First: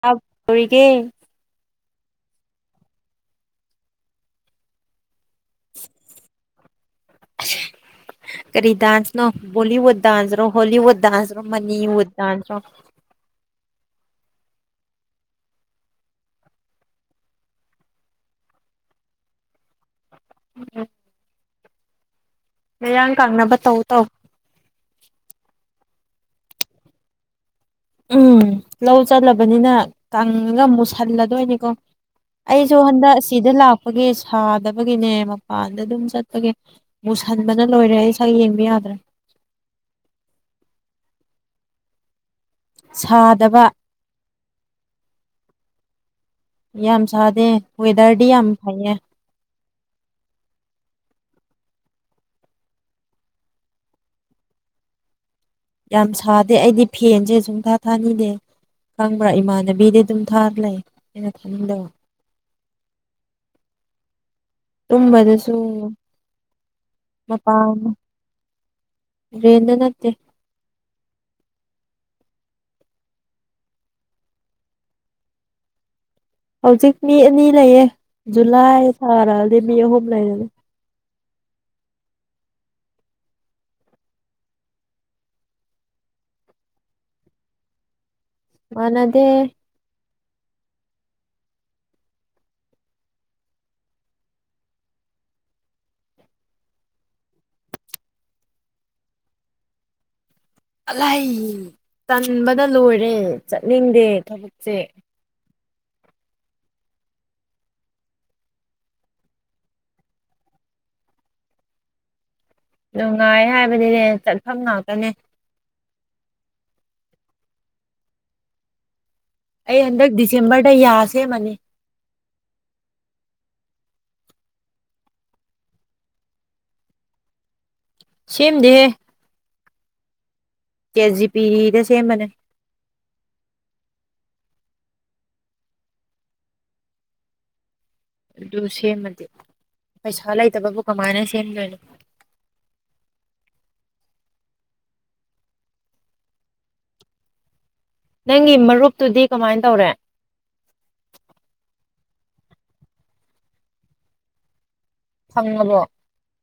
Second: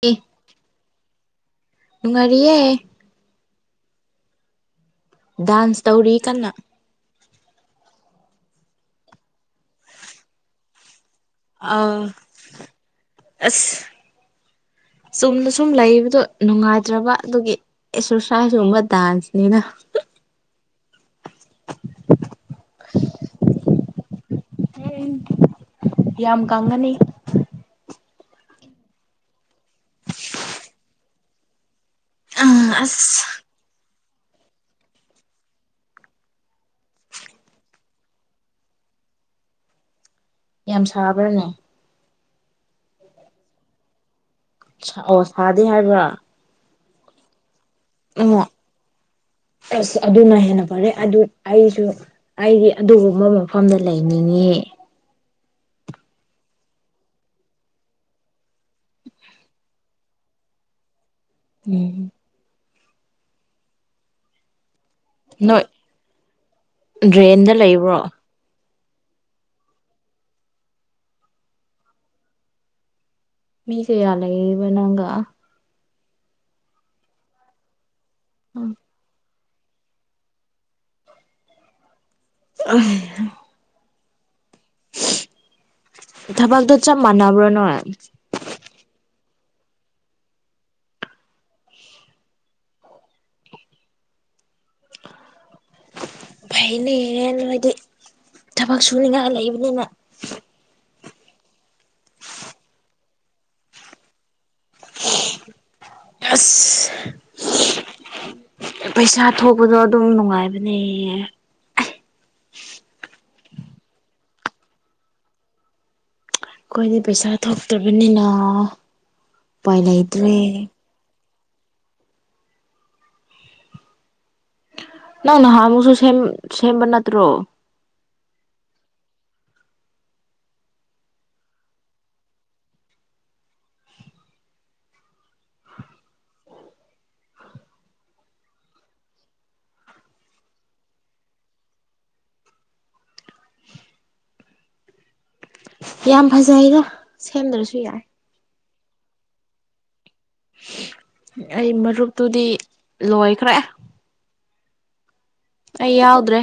ꯑꯦ ꯇꯥꯕ ꯑꯣꯏꯒꯦ [unintelligible] ꯅꯨꯡꯉꯥꯏꯔꯤꯌꯦ ꯗꯥꯟꯁ ꯇꯧꯔꯤ ꯀꯟꯅ ꯀꯔꯤ ꯗꯥꯥꯟꯁ ꯅꯣ ꯕꯣꯂꯤꯋꯨꯗ ꯗꯥꯟꯁ ꯔꯣ ꯍꯣꯂꯤꯎꯠ ꯗꯥꯟꯁ ꯔꯣ ꯑ ꯃꯅꯤꯋꯨꯠ ꯗꯥꯟꯁ ꯂꯣ ꯑꯁ ꯆꯨꯝꯅ ꯁꯨꯝ ꯂꯩꯕꯗꯣ ꯅꯨꯡꯉꯥꯏꯇ꯭ꯔꯕ ꯑꯗꯨꯒꯤ ꯑꯦꯛꯁꯥꯔꯁꯥꯏꯖ ꯀꯨꯝꯕ ꯗꯥꯥꯟꯁꯅꯤꯅ ꯃꯌꯥꯡ ꯀꯪꯅꯕ ꯇꯧ ꯇꯧ ꯌꯥꯝ ꯀꯪꯉꯅꯤ ꯎꯝ ꯂꯧ ꯆꯠꯂꯕꯅꯤꯅ ꯀꯪꯉꯒ ꯃꯨꯁꯜꯂꯗꯣꯏꯅꯤꯀꯣ ꯑ ꯑꯩꯁꯨ ꯍꯟꯗꯛ ꯑꯁ ꯑꯁꯤꯗ ꯂꯥꯛꯄꯒꯤ ꯁꯥꯗꯕꯒꯤꯅꯦ ꯃꯄꯥꯟꯗ ꯑꯗꯨꯝ ꯆꯠꯄꯒꯤ ꯃꯨꯁꯟꯕꯅ ꯂꯣꯏꯔꯦ ꯑꯩ ꯏꯁꯥ ꯌꯦꯡꯕ ꯌꯥꯗ꯭ꯔꯦ ꯌꯥꯝ ꯁꯥꯕ꯭ꯔꯅꯦ ꯁꯥꯗꯕ ꯁ ꯑꯣ ꯁꯥꯗꯦ ꯍꯥꯏꯕ꯭ꯔꯥ ꯌꯥꯝ ꯁꯥꯗꯦ ꯋꯦꯗꯔꯗꯤ ꯑꯣ ꯌꯥꯝ ꯐꯩꯌꯦ ꯑꯁ ꯑꯗꯨꯅ ꯍꯦꯟꯅ ꯐꯔꯦ ꯑꯗꯨ ꯑꯩꯁꯨ ꯑꯩꯗꯤ ꯑꯗꯨꯒꯨꯝꯕ ꯃꯐꯝꯗ ꯂꯩꯅꯤꯡꯉ‌‌ꯦ ꯌꯥꯝ ꯁꯥꯗꯦ ꯑꯩꯗꯤ ꯐꯦꯟꯁꯦ ꯁꯨꯡꯊꯥ ꯊꯥꯅꯤꯡꯗꯦ ꯈꯪꯕ꯭ꯔꯥ ꯏꯃꯥꯟꯅꯕꯤꯗꯤ ꯑꯗꯨꯝ ꯊꯥꯔ ꯂꯩ ꯑꯩꯅ ꯊꯥꯅꯤꯡꯗꯕ ꯎꯝ ꯇꯨꯝꯕꯗꯁꯨ ꯅꯣꯏ ꯗ꯭ꯔꯦꯟꯗ ꯃꯄꯥꯟ ꯂꯩꯕ꯭ꯔꯣ ꯇꯔꯦꯟꯗ ꯅꯠꯇꯦ ꯃꯤ ꯁ‌ꯦ ꯀꯌꯥ ꯂꯩꯌꯤꯕ ꯅꯪꯒ ꯍꯧꯖꯤꯛ ꯃꯤ ꯑꯅꯤ ꯂꯩꯌꯦ ꯖꯨꯂꯥꯏ ꯊꯥ ꯂꯥꯛꯑꯗꯤ ꯃꯤ ꯑꯍꯨꯝ ꯂꯩꯔꯅꯤ [unintelligible] ꯊꯕꯛꯇꯣ ꯆꯞ ꯃꯥꯟꯅꯕ꯭ꯔꯣ ꯅꯣꯏ ꯃꯥꯅꯗꯦ ꯐꯩꯅꯦ ꯅꯣꯏꯗꯤ ꯊꯕꯛ ꯁꯨꯅꯤꯡꯉꯥꯏ ꯂꯩꯕꯅꯤꯅ ꯑꯂꯥꯏ ꯇꯟꯕꯗ ꯂꯣꯏꯔꯦ ꯆꯠꯅꯤꯡꯗꯦ ꯊꯕꯛꯁꯦ ꯑꯁ ꯄꯩꯁꯥ ꯊꯣꯛꯄꯗꯣ ꯑꯗꯨꯝ ꯅꯨꯡꯉꯥꯏꯕꯅꯦ ꯅꯨꯡꯉꯥꯏ ꯍꯥꯏꯕꯗꯤꯅꯦ ꯆꯠꯐꯝ ꯉꯥꯛꯇꯅ‌ꯦ ꯑꯩꯈꯣꯏꯗꯤ ꯄꯩꯁꯥ ꯊꯣꯛꯇꯕꯅꯤꯅ ꯑꯩ ꯍꯟꯗꯛ ꯗꯤꯁꯦꯝꯕꯔꯗ ꯌꯥ ꯁꯦꯝꯃꯅꯤ ꯅꯪ ꯅꯍꯥꯟꯃꯨꯛꯁꯨ ꯁꯦꯝ ꯁ‌ꯦꯝꯕ ꯅꯠꯇ꯭ꯔꯣ ꯁꯦꯝꯗꯦꯍꯦ ꯆ‌ꯦꯇ ꯖꯤ ꯄꯤꯗ ꯁꯦꯝꯕꯅꯦ ꯑꯗꯨ ꯁꯦꯝꯃꯗꯤ ꯄꯩꯁꯥ ꯂꯩꯇꯕꯕꯨ ꯀꯃꯥꯏꯅ ꯁꯦꯝꯗꯣꯏꯅꯣ ꯌꯥꯝ ꯐꯖꯩꯗ ꯁꯦꯝꯗ꯭ꯔꯁꯨ ꯌꯥꯏ ꯅꯪꯒꯤ ꯃꯔꯨꯞꯇꯨꯗꯤ ꯀꯃꯥꯏꯅ ꯇꯧꯔꯦ ꯑꯩ ꯃꯔꯨꯞꯇꯨꯗꯤ ꯂꯣꯏꯈ꯭ꯔꯦ ꯐꯪꯉꯕ‌ꯣ ꯑꯩ ꯌꯥꯎꯗ꯭ꯔꯦ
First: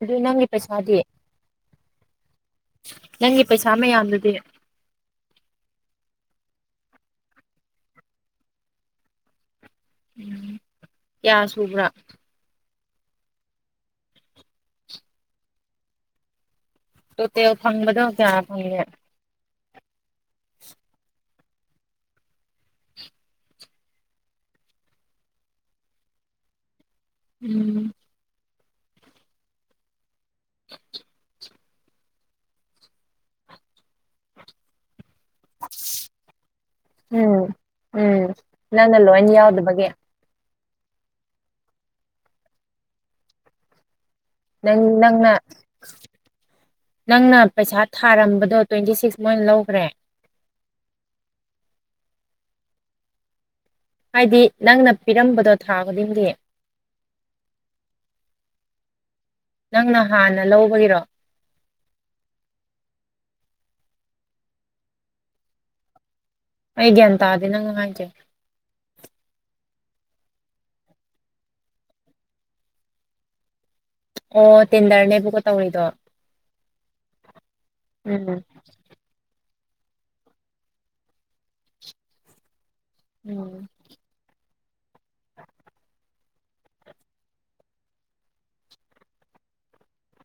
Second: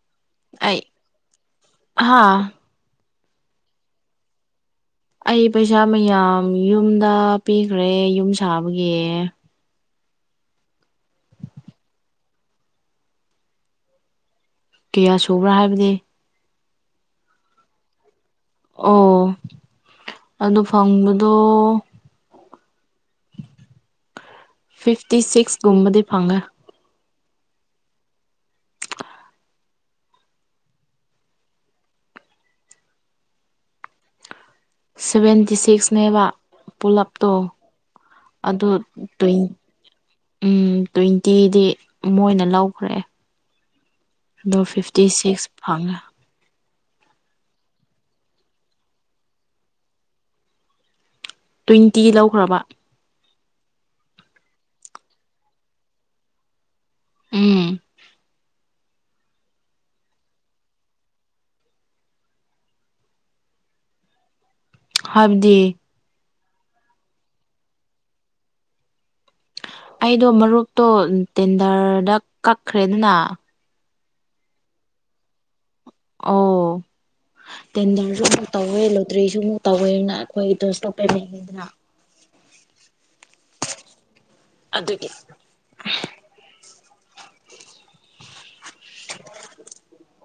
ꯑꯗꯨꯗꯤ ꯅꯪꯒꯤ ꯑꯩ ꯄꯩꯁꯥꯗꯤ ꯍꯥ ꯅꯪꯒꯤ ꯄꯩꯁꯥ ꯃꯌꯥꯝꯗꯨꯗꯤ ꯑꯩ ꯄꯩꯁꯥ ꯃꯌꯥꯝ ꯌꯨꯝꯗ ꯄꯤꯈ꯭ꯔꯦ ꯌꯨꯝ ꯁꯥꯕꯒꯤ ꯀꯌꯥ ꯁꯨꯕ꯭ꯔꯥ ꯀꯌꯥ ꯁꯨꯕ꯭ꯔꯥ ꯍꯥꯏꯕꯗꯤ ꯇ‌ꯣ ꯇ‌ꯦꯜ ꯐꯪꯕꯗ‌ꯣ ꯀꯌꯥ ꯐꯪꯒꯦ ꯑꯣ ꯑꯗꯨ ꯐꯪꯕꯗꯣ ꯐꯤꯐꯇꯤ ꯁꯤꯛꯁ ꯀꯨꯝꯕꯗꯤ ꯐꯪꯉꯦ ꯎꯝ [inaudible] ꯁꯚꯦꯟ ꯇꯤ ꯁꯤꯛꯁꯅꯦꯕ ꯄꯨꯂꯞꯇꯣ ꯎꯝ ꯎꯝ ꯑꯗꯨ ꯅꯪꯅ ꯂꯣꯏ ꯇꯋ‌ꯦꯟ ꯌꯥꯎꯗꯕꯒꯤ ꯎꯝ ꯇ꯭ꯋꯦꯟꯇꯤꯗꯤ ꯃꯣꯏꯅ ꯂꯧꯈ꯭ꯔꯦ ꯑꯗꯣ ꯅꯪ ꯐꯤꯐꯇꯤ ꯅꯪꯅ ꯁꯤꯛꯁ ꯐꯪꯉꯦ ꯅꯪꯅ ꯄꯩꯁꯥ ꯊꯥꯔꯝꯕꯗꯣ ꯇ꯭ꯋꯦꯟꯇꯤ ꯁꯤꯛꯁ ꯃꯣꯏꯅ ꯂꯧꯈ꯭ꯔꯦ ꯇ꯭ꯋꯦꯟꯇꯤ ꯂꯧꯈ꯭ꯔꯕ ꯍꯥꯏꯗꯤ ꯅꯪꯅ ꯄꯤꯔꯝꯕꯗꯣ ꯊꯥ ꯈꯨꯗꯤꯡꯒꯤ ꯎꯝ ꯅꯪꯅ ꯍꯥꯟꯅ ꯂꯧꯕꯒꯤꯔꯣ ꯍꯥꯏꯕꯗꯤ ꯑꯩ ꯒ꯭ꯌꯥꯟ ꯇꯥꯗꯦ ꯅꯪꯅ ꯍꯥꯏꯁꯦ ꯑꯩꯗꯣ ꯃꯔꯨꯞꯇꯣ ꯇꯦꯟꯗꯔꯗ ꯀꯛꯈ꯭ꯔꯦꯗꯅ ꯑꯣ ꯇꯦꯟꯗꯔꯅꯦꯕꯀꯣ ꯇꯧꯔꯤꯗꯣ ꯑꯣ ꯇꯦꯟꯗꯥꯔ ꯎꯝ ꯁꯨ ꯇꯧꯋꯦ ꯂꯣꯏꯇ꯭ꯔꯤꯁꯨ ꯑꯃꯨꯛ ꯇꯧꯋꯦꯅ ꯑꯩꯈꯣꯏꯒꯤꯗꯣ ꯗ꯭ꯔꯁꯇꯣꯄ [inaudible] ꯂꯩꯉꯗꯅ ꯎꯝ ꯑꯗꯨꯒꯤ [inaudible]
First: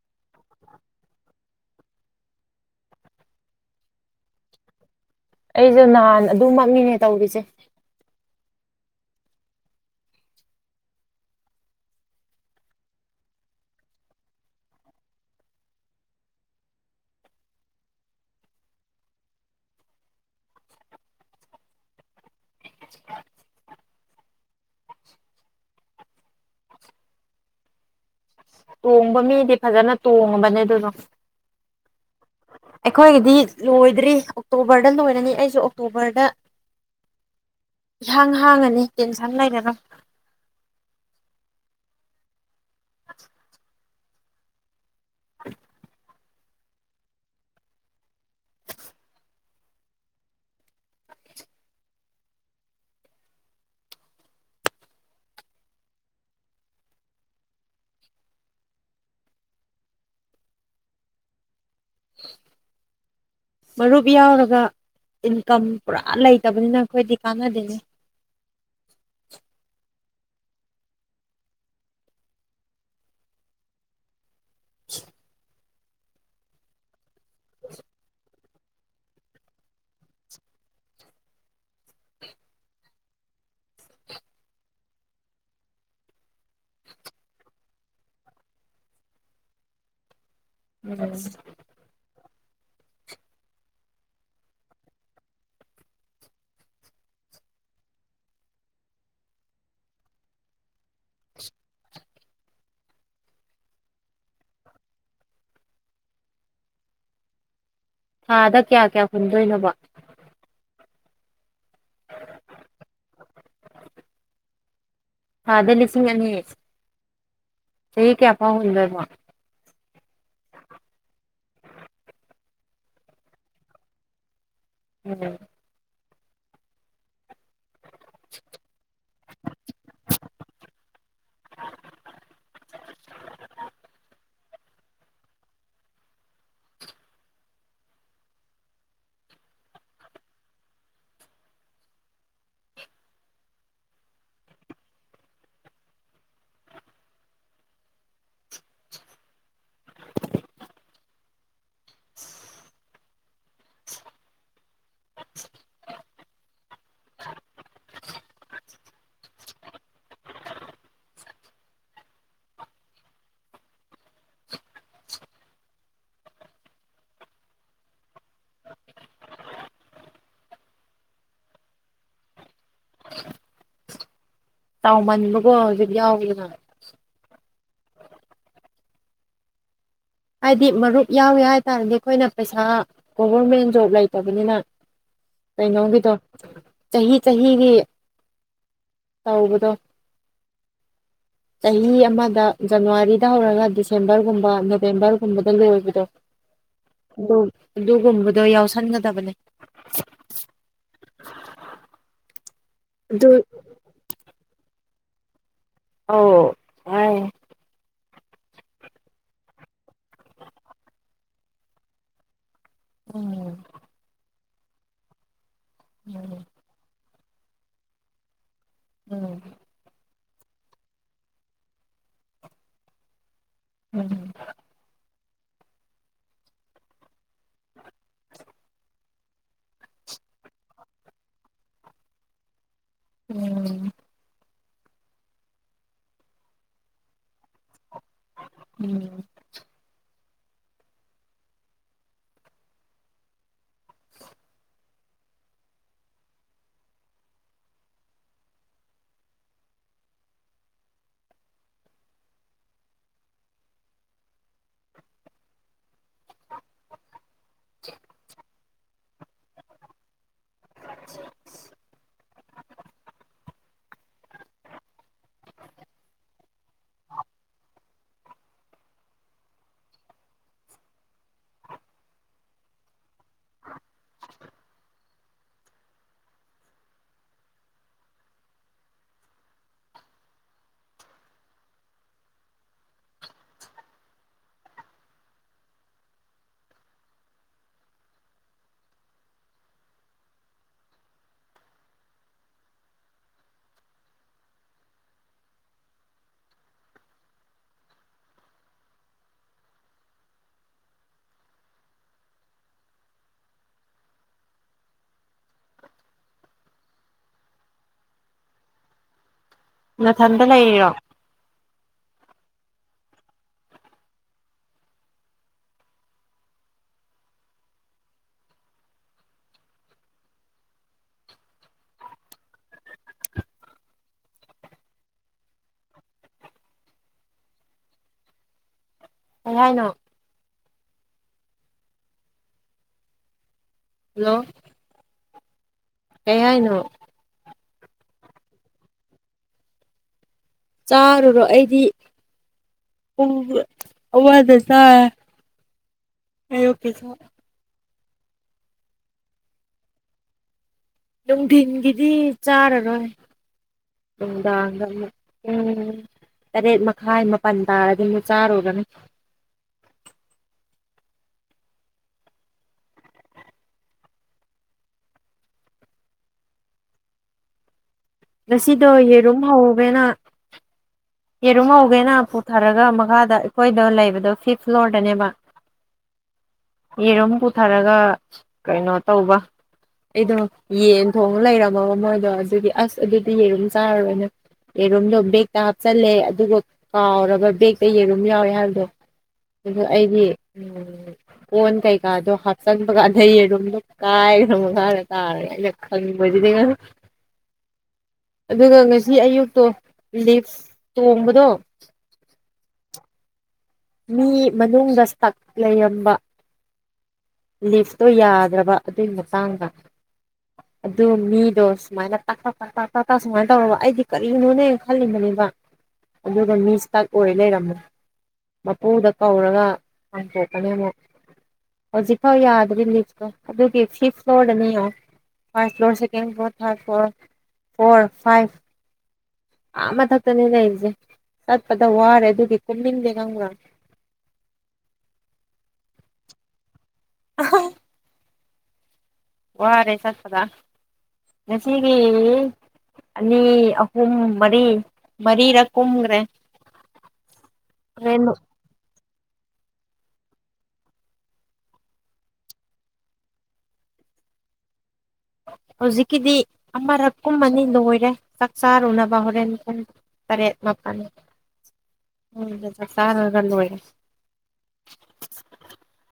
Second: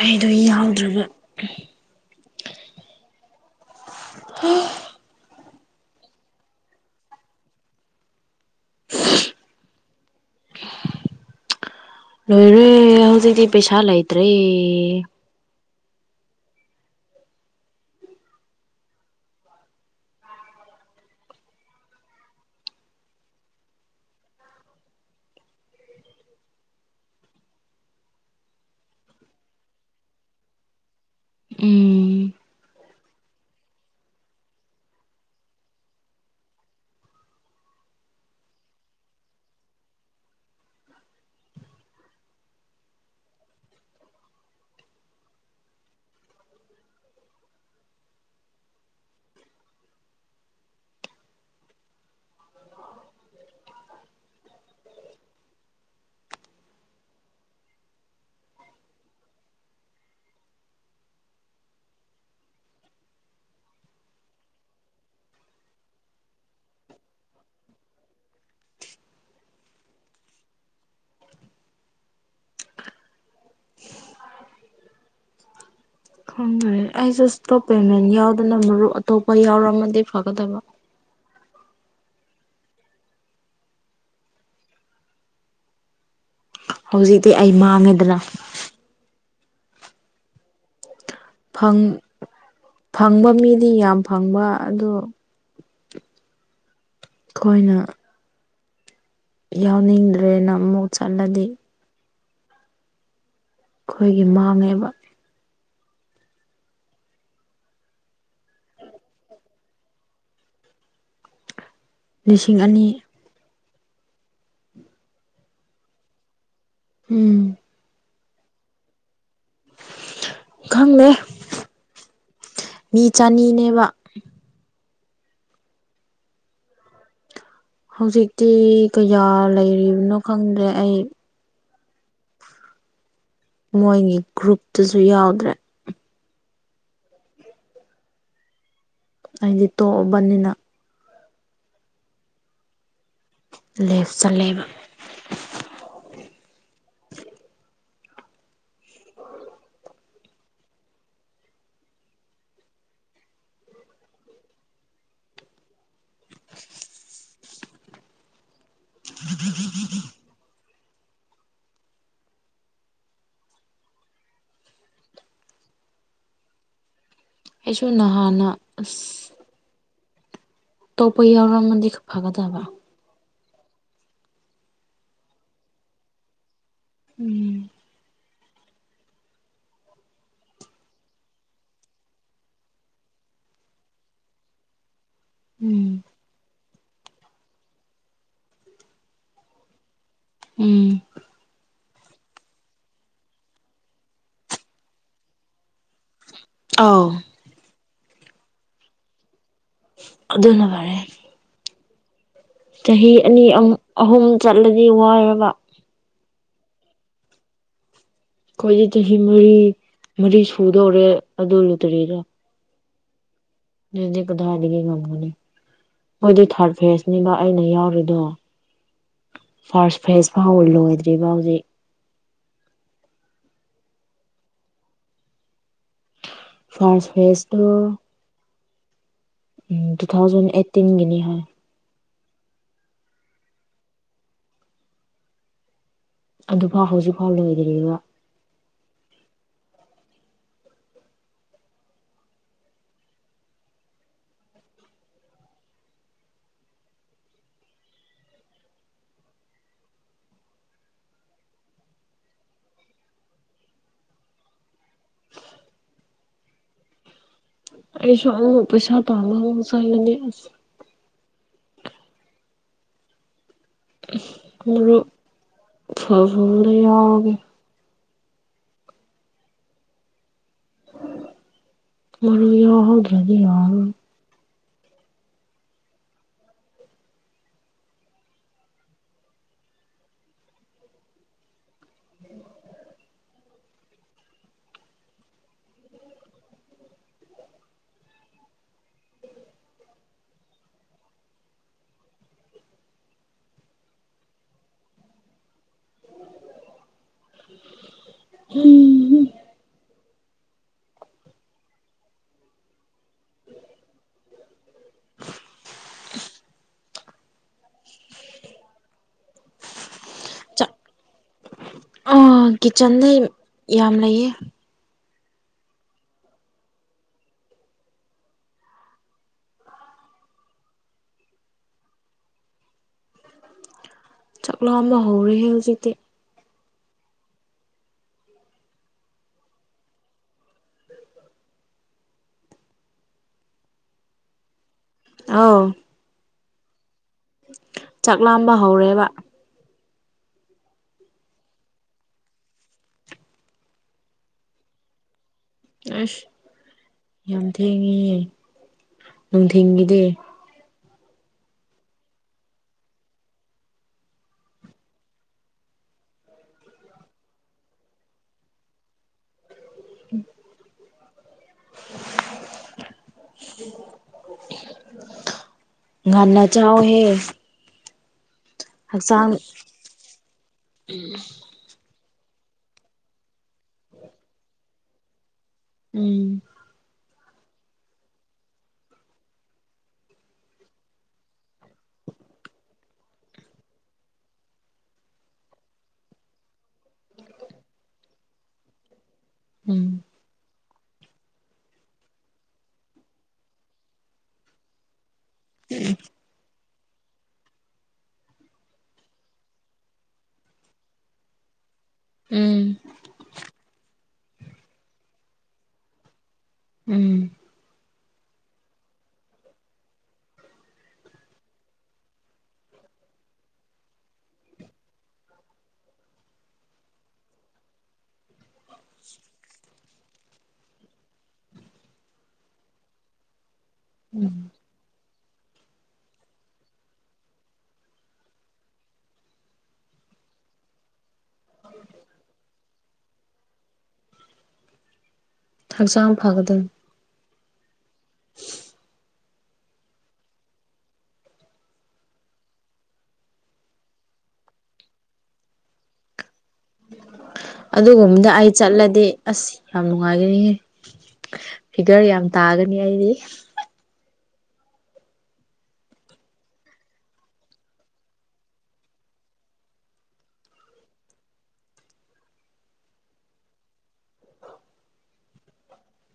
ꯑꯩꯗꯣ ꯌꯥꯎꯗ꯭ꯔꯕ ꯍꯝ [inaudible] ꯑꯩꯁꯦ ꯅꯍꯥꯟ ꯑꯗꯨꯃꯛꯅꯤꯅꯦ ꯇꯧꯔꯤꯁꯦ [inaudible] ꯅꯣꯏ꯭ꯔꯦ ꯍꯧꯖꯤꯛꯇꯤ ꯄꯩꯁꯥ ꯂꯩꯇꯔꯦ ꯇꯣꯡꯕ ꯃꯤꯗꯤ ꯐꯖꯅ ꯇꯣꯡꯉꯕꯅꯦ ꯑꯗꯨꯗꯣ ꯎꯝ ꯑꯩꯈꯣꯏꯒꯤꯗꯤ ꯂꯣꯏꯗ꯭ꯔꯤ ꯑꯣꯛꯇꯣꯕꯔꯗ ꯂꯣꯏꯔꯅꯤ ꯑꯩꯁꯨ ꯑꯣꯛꯇꯣꯕꯔꯗ [unintelligible] ꯏꯍꯥꯡ ꯍꯥꯡꯉꯅꯤ ꯇꯦꯟꯁꯟ ꯂꯩꯔꯔꯣꯏ [unintelligible] [inaudible] [unintelligible] ꯃꯔꯨꯞ ꯌꯥꯎꯔꯒ ꯏꯟꯀꯝ ꯄꯨꯔꯥ ꯂꯩꯇꯕꯅꯤꯅ ꯑꯩꯈꯣꯏꯗꯤ ꯀꯥꯟꯅꯗꯦꯅꯦ [unintelligible] ꯈꯪꯗꯔꯦ ꯑꯩꯁꯨ ꯁꯇꯣꯞ ꯄꯦꯃꯦꯟ ꯌꯥꯎꯗꯅ ꯃꯔꯨꯞ ꯑꯇꯣꯞꯄ ꯌꯥꯎꯔꯝꯃꯗꯤ ꯐꯥꯒꯗꯕ꯫ ꯍꯧꯖꯤꯛꯇꯤ ꯑꯩ ꯃꯥꯡꯉꯦꯗꯅ ꯎꯝ ꯐꯪꯕ ꯃꯤꯗꯤ ꯌꯥꯝ ꯐꯪꯕ ꯑꯗꯣ ꯑꯩꯈꯣꯏꯅ ꯌꯥꯎꯅꯤꯡꯗ꯭ꯔꯦꯅ ꯑꯃꯨꯛ ꯆꯠꯂꯗꯤ ꯑꯩꯈꯣꯏꯒꯤ ꯃꯥꯡꯉꯦꯕ ꯊꯥꯗ ꯀꯌꯥ ꯀꯌꯥ ꯍꯨꯟꯗꯣꯏꯅꯣꯕ ꯂꯤꯁꯤꯡ ꯑꯅꯤ ꯊꯥꯗ ꯂꯤꯁꯤꯡ ꯑꯅꯤ ꯎꯝ ꯆꯍꯤ ꯀꯌꯥꯐꯥꯎ ꯍꯨꯟꯗꯣꯢꯅꯣ ꯈꯪꯗꯦ ꯃꯤ ꯆꯅꯤꯅꯦꯕ ꯎꯝ ꯍꯧꯖꯤꯛꯇꯤ ꯀꯌꯥ ꯂꯩꯔꯤꯕꯅꯣ ꯈꯪꯗ꯭ꯔꯦ ꯑꯩ ꯑ [inaudible] ꯃꯣꯏꯒꯤ ꯒ꯭ꯔꯨꯞꯇꯁꯨ ꯌꯥꯎꯗ꯭ꯔꯦ ꯑꯩꯗꯤ ꯇꯣꯛꯑꯕꯅꯤꯅ ꯂꯦꯞ ꯆꯠꯂꯦꯕ ꯑꯩꯁꯨ ꯅꯍꯥꯟꯅ ꯑꯁ ꯇꯣꯄ ꯌꯥꯎꯔꯝꯃꯗꯤ ꯐꯒꯗꯕ ꯇꯥꯎꯃꯟꯕꯒꯣ ꯍꯧꯖꯤꯛ ꯌꯥꯎꯕꯗꯨꯅ ꯎꯝ ꯍꯥꯏꯗꯤ ꯃꯔꯨꯞ ꯌꯥꯎꯒꯦ ꯍꯥꯏꯇꯥꯔꯗꯤ ꯑꯩꯈꯣꯏꯅ ꯄꯩꯁꯥ ꯒꯣꯕꯔꯃꯦꯟ ꯖꯣꯕ ꯂꯩꯇꯕꯅꯤꯅ ꯎꯝ ꯀꯩꯅꯣꯒꯤꯗꯣ ꯆꯍꯤ ꯆꯍꯤꯒꯤ ꯇꯧꯕꯗꯣ ꯎꯝ ꯆꯍꯤ ꯑꯃꯗ ꯖꯅꯋꯥꯔꯤꯗ ꯍꯧꯔꯒ ꯗꯤꯁꯦꯝꯕꯔꯒꯨꯝꯕ ꯦꯝꯕꯥꯔꯒꯨꯝꯕꯗꯜ ꯂꯩ ꯑꯣꯏꯕꯤꯗꯣ ꯑꯥꯎ ꯑꯗꯨ ꯑꯗꯨꯒꯨꯝꯕꯗꯣ ꯌꯥꯎꯁꯟꯒꯗꯕꯅꯦ ꯑꯗꯨꯅꯕꯔꯦ ꯆꯍꯤ ꯑꯗꯨ ꯑꯅꯤ ꯑꯍꯨꯝ ꯆꯠꯂꯗꯤ ꯋꯥꯔꯕ ꯑꯧ ꯍꯥꯏ ꯑꯩꯈꯣꯏꯗꯤ ꯆꯍꯤ ꯃꯔꯤ ꯃꯔꯤ ꯁꯨꯗꯧꯔꯦ ꯑꯗꯨ ꯂꯨꯇꯔꯤꯦꯗ ꯎꯝ ꯑꯗꯨꯗ ꯀꯗꯥꯏꯗꯒꯤ ꯉꯝꯒꯅꯤ ꯎꯝ ꯃꯣꯏꯗꯤ ꯊꯥꯔꯠ ꯐꯦꯁꯅꯤꯕ ꯑꯩꯅ ꯌꯥꯎꯔꯤꯗꯣ ꯎꯝ ꯐꯥꯔꯁ ꯐ꯭ꯔꯦꯖ ꯐꯥꯎ ꯂꯣꯏꯗ꯭ꯔꯤꯕ ꯍꯧꯖꯤꯛ ꯎꯝꯝ ꯐꯁ ꯐꯦꯁꯣ ꯎꯝ ꯇꯨ ꯊꯥꯎꯖꯟ ꯑꯩꯠꯇꯤꯟꯒꯤꯅꯤ ꯍ ꯎꯝ ꯑꯗꯨꯐꯥꯎ ꯍꯧꯖꯤꯛꯐꯥꯎ ꯂꯣꯏꯗ꯭ꯔꯤꯕ ꯎꯝ ꯑꯩꯁꯨ ꯑꯃꯨ ꯄꯩꯁꯥ ꯄꯥꯕ ꯑꯃꯨꯛ ꯆꯪꯂꯅꯤ ꯑꯁ ꯁꯤꯛꯁ ꯃꯔꯣ ꯐꯗ ꯌꯥꯎꯒꯦ ꯃꯔꯨ ꯌꯎ ꯍꯧꯒꯗꯤ [inaudible] [unintelligible] ꯍꯨꯝꯍꯨꯝ [unintelligible] ꯅꯊꯟꯗ ꯆꯥꯛ ꯂꯩꯔꯤꯔꯣ ꯑꯥ ꯀꯤꯠꯆꯟꯗ ꯌꯥꯝ ꯂꯩꯌꯦ ꯆꯥꯛꯂꯥꯝꯕ ꯍꯧꯔꯦꯍꯦ ꯍꯨꯖꯤꯛꯇꯤ ꯀꯩꯍꯥꯏꯅꯣ [unintelligible] ꯍꯜꯂꯣ ꯑꯣ ꯀꯩ ꯍꯥꯏꯅꯣ ꯆꯥꯛ ꯂꯥꯝꯕ ꯍꯧꯔꯦꯕ ꯆꯥꯔꯨꯔꯣ ꯑꯩꯗꯤ ꯄꯨꯡ ꯑꯃꯗ ꯆꯥꯔꯦ ꯑꯁ ꯌꯥꯝ ꯊꯦꯡꯉꯤꯍꯦ ꯅꯨꯡꯊꯤꯟꯒꯤꯗꯤ ꯅꯨꯡꯊꯤꯟꯒꯤꯗꯤ ꯆꯥꯔꯔꯣꯏ ꯅꯨꯡꯗꯥꯡꯗ ꯑꯃꯨꯛ ꯄꯨꯡ ꯇꯔꯦꯠ ꯃꯈꯥꯏ ꯃꯥꯄꯟ ꯇꯥꯔꯗꯤ ꯑꯃꯨꯛ ꯆꯥꯔꯨꯔꯅꯤ [unintelligible] [unintelligible] ꯉꯟꯅ ꯆꯥꯎꯍꯦ ꯉꯁꯤꯗꯣ ꯍꯛꯆꯥꯡ ꯌꯦꯔꯨꯝ ꯍꯧꯒꯦꯅ [unintelligible] ꯌꯦꯔꯨꯝ ꯍꯧꯒꯦꯅ ꯄꯨꯊꯔꯒ ꯃꯈꯥꯗ ꯑꯩꯈꯣꯏꯗ ꯂꯩꯕꯗꯣ ꯐꯤꯐ ꯐ꯭ꯂꯣꯔꯗꯅꯦꯕ ꯎꯝ ꯌꯦꯔꯨꯝ ꯄꯨꯊꯔꯒ ꯀꯩꯅꯣ ꯇꯧꯕ ꯑꯩꯗꯣ ꯌꯦꯟ ꯊꯣꯡꯉ ꯂꯩꯔꯝ ꯂꯕ ꯃꯣꯏꯗꯣ ꯑꯗꯨꯒꯤ ꯑꯁ ꯑꯗꯨꯗꯤ ꯌꯦꯔꯨꯝ ꯆꯥꯔꯔꯣꯏꯅ ꯌꯦꯔꯨꯝꯗꯣ ꯕꯦꯛꯇ ꯍꯥꯞ ꯆꯜꯂꯦ ꯑꯗꯨꯒ ꯀꯥꯎꯔꯕ ꯕꯦꯛꯇ ꯌꯦꯔꯨꯝ ꯌꯥꯎꯔꯤ ꯍꯥꯏꯕꯗꯣ ꯑꯗꯨꯒ ꯎꯝ ꯑꯩꯗꯤ [unintelligible] ꯀꯣꯟ ꯀꯩꯀꯥꯗꯣ ꯍꯥꯞꯆꯟꯕ ꯀꯥꯟꯗ ꯌꯦꯔꯨꯝꯗꯣ ꯀꯥꯏꯔꯒ ꯃꯈꯥꯗ ꯇꯥꯔꯦ ꯑꯩꯅ ꯈꯪ [unintelligible] ꯑꯗꯨꯒ ꯉꯁꯤ ꯑꯌꯨꯛꯇꯣ ꯂꯤꯐꯁ ꯇꯣꯡꯕꯗꯣ ꯎꯝ ꯃꯤ ꯃꯅꯨꯡꯗ ꯁ꯭ꯇꯛ ꯂꯩꯔꯝꯕ ꯎꯝ ꯂꯤꯐꯇꯣ ꯌꯥꯗ꯭ꯔꯕ ꯑꯗꯨꯏ ꯃꯇꯥꯡꯗ [inaudible] ꯑꯗꯨꯒ ꯃꯤꯗꯣ ꯁꯨꯃꯥꯏꯅ ꯇꯥꯛ ꯇꯥꯛ ꯇꯥꯛ ꯇꯥꯛ ꯇꯥꯛ ꯇꯥꯛ ꯁꯨꯃꯥꯏꯅ ꯇꯧꯔꯕ ꯑꯩꯗꯤ ꯀꯔꯤꯅꯣꯅꯦ ꯈꯜꯂꯨꯕꯅꯦꯕ ꯑꯗꯨꯒ ꯃꯤ ꯁ꯭ꯇꯛ ꯑꯣꯏ ꯂꯩꯔꯝꯃꯦ ꯃꯄꯨꯗꯣ ꯀꯧꯔꯒ ꯍꯥꯡꯇꯣꯛꯄꯅꯦ ꯑꯃꯨꯛ ꯍꯧꯖꯤꯛ ꯐꯥꯎ ꯌꯥꯗ꯭ꯔꯤ ꯂꯤꯐꯇꯣ ꯑꯗꯨꯒꯤ ꯐꯤꯐ ꯎꯝ ꯐ꯭ꯂꯣꯔꯗꯅꯤꯅ first floor second floor third floor four five ꯑꯥ ꯃꯊꯛꯇꯅꯦ ꯂꯩꯔꯤꯖꯦ ꯆꯠꯄꯗ ꯋꯥꯔꯦ ꯑꯗꯨꯒꯤ ꯀꯨꯝꯅꯤꯡꯗꯦ ꯈꯪꯕ꯭ꯔꯥ ꯍꯛꯆꯥꯡ ꯐꯒꯗꯝ [unintelligible] ꯋꯥꯔꯦ ꯆꯠꯄꯗ ꯉꯁꯤꯒꯤ ꯑꯅꯤ ꯑꯍꯨꯝ ꯃꯔꯤ ꯃꯔꯤꯔꯛ ꯀꯨꯝꯒ꯭ꯔꯦ ꯑꯗꯨꯒꯨꯝꯗ ꯑꯩ ꯆꯠꯂꯗꯤ ꯑꯁ ꯌꯥꯝ ꯅꯨꯡꯉꯥꯏꯒꯅꯤ ꯐꯤꯒꯔ ꯌꯥꯝ ꯇꯥꯒꯅꯤ ꯑꯩꯗꯤ ꯍꯧꯖꯤꯛꯀꯤꯗꯤ ꯑꯃꯔꯛ ꯀꯨꯝꯃꯅꯤ ꯂꯣꯏꯔꯦ ꯆꯥꯛ ꯆꯥꯔꯨꯅꯕ ꯍꯣꯔꯦꯟ ꯐꯔꯦꯠꯄꯅꯤ ꯎ ꯆꯒ ꯑꯣꯏꯦ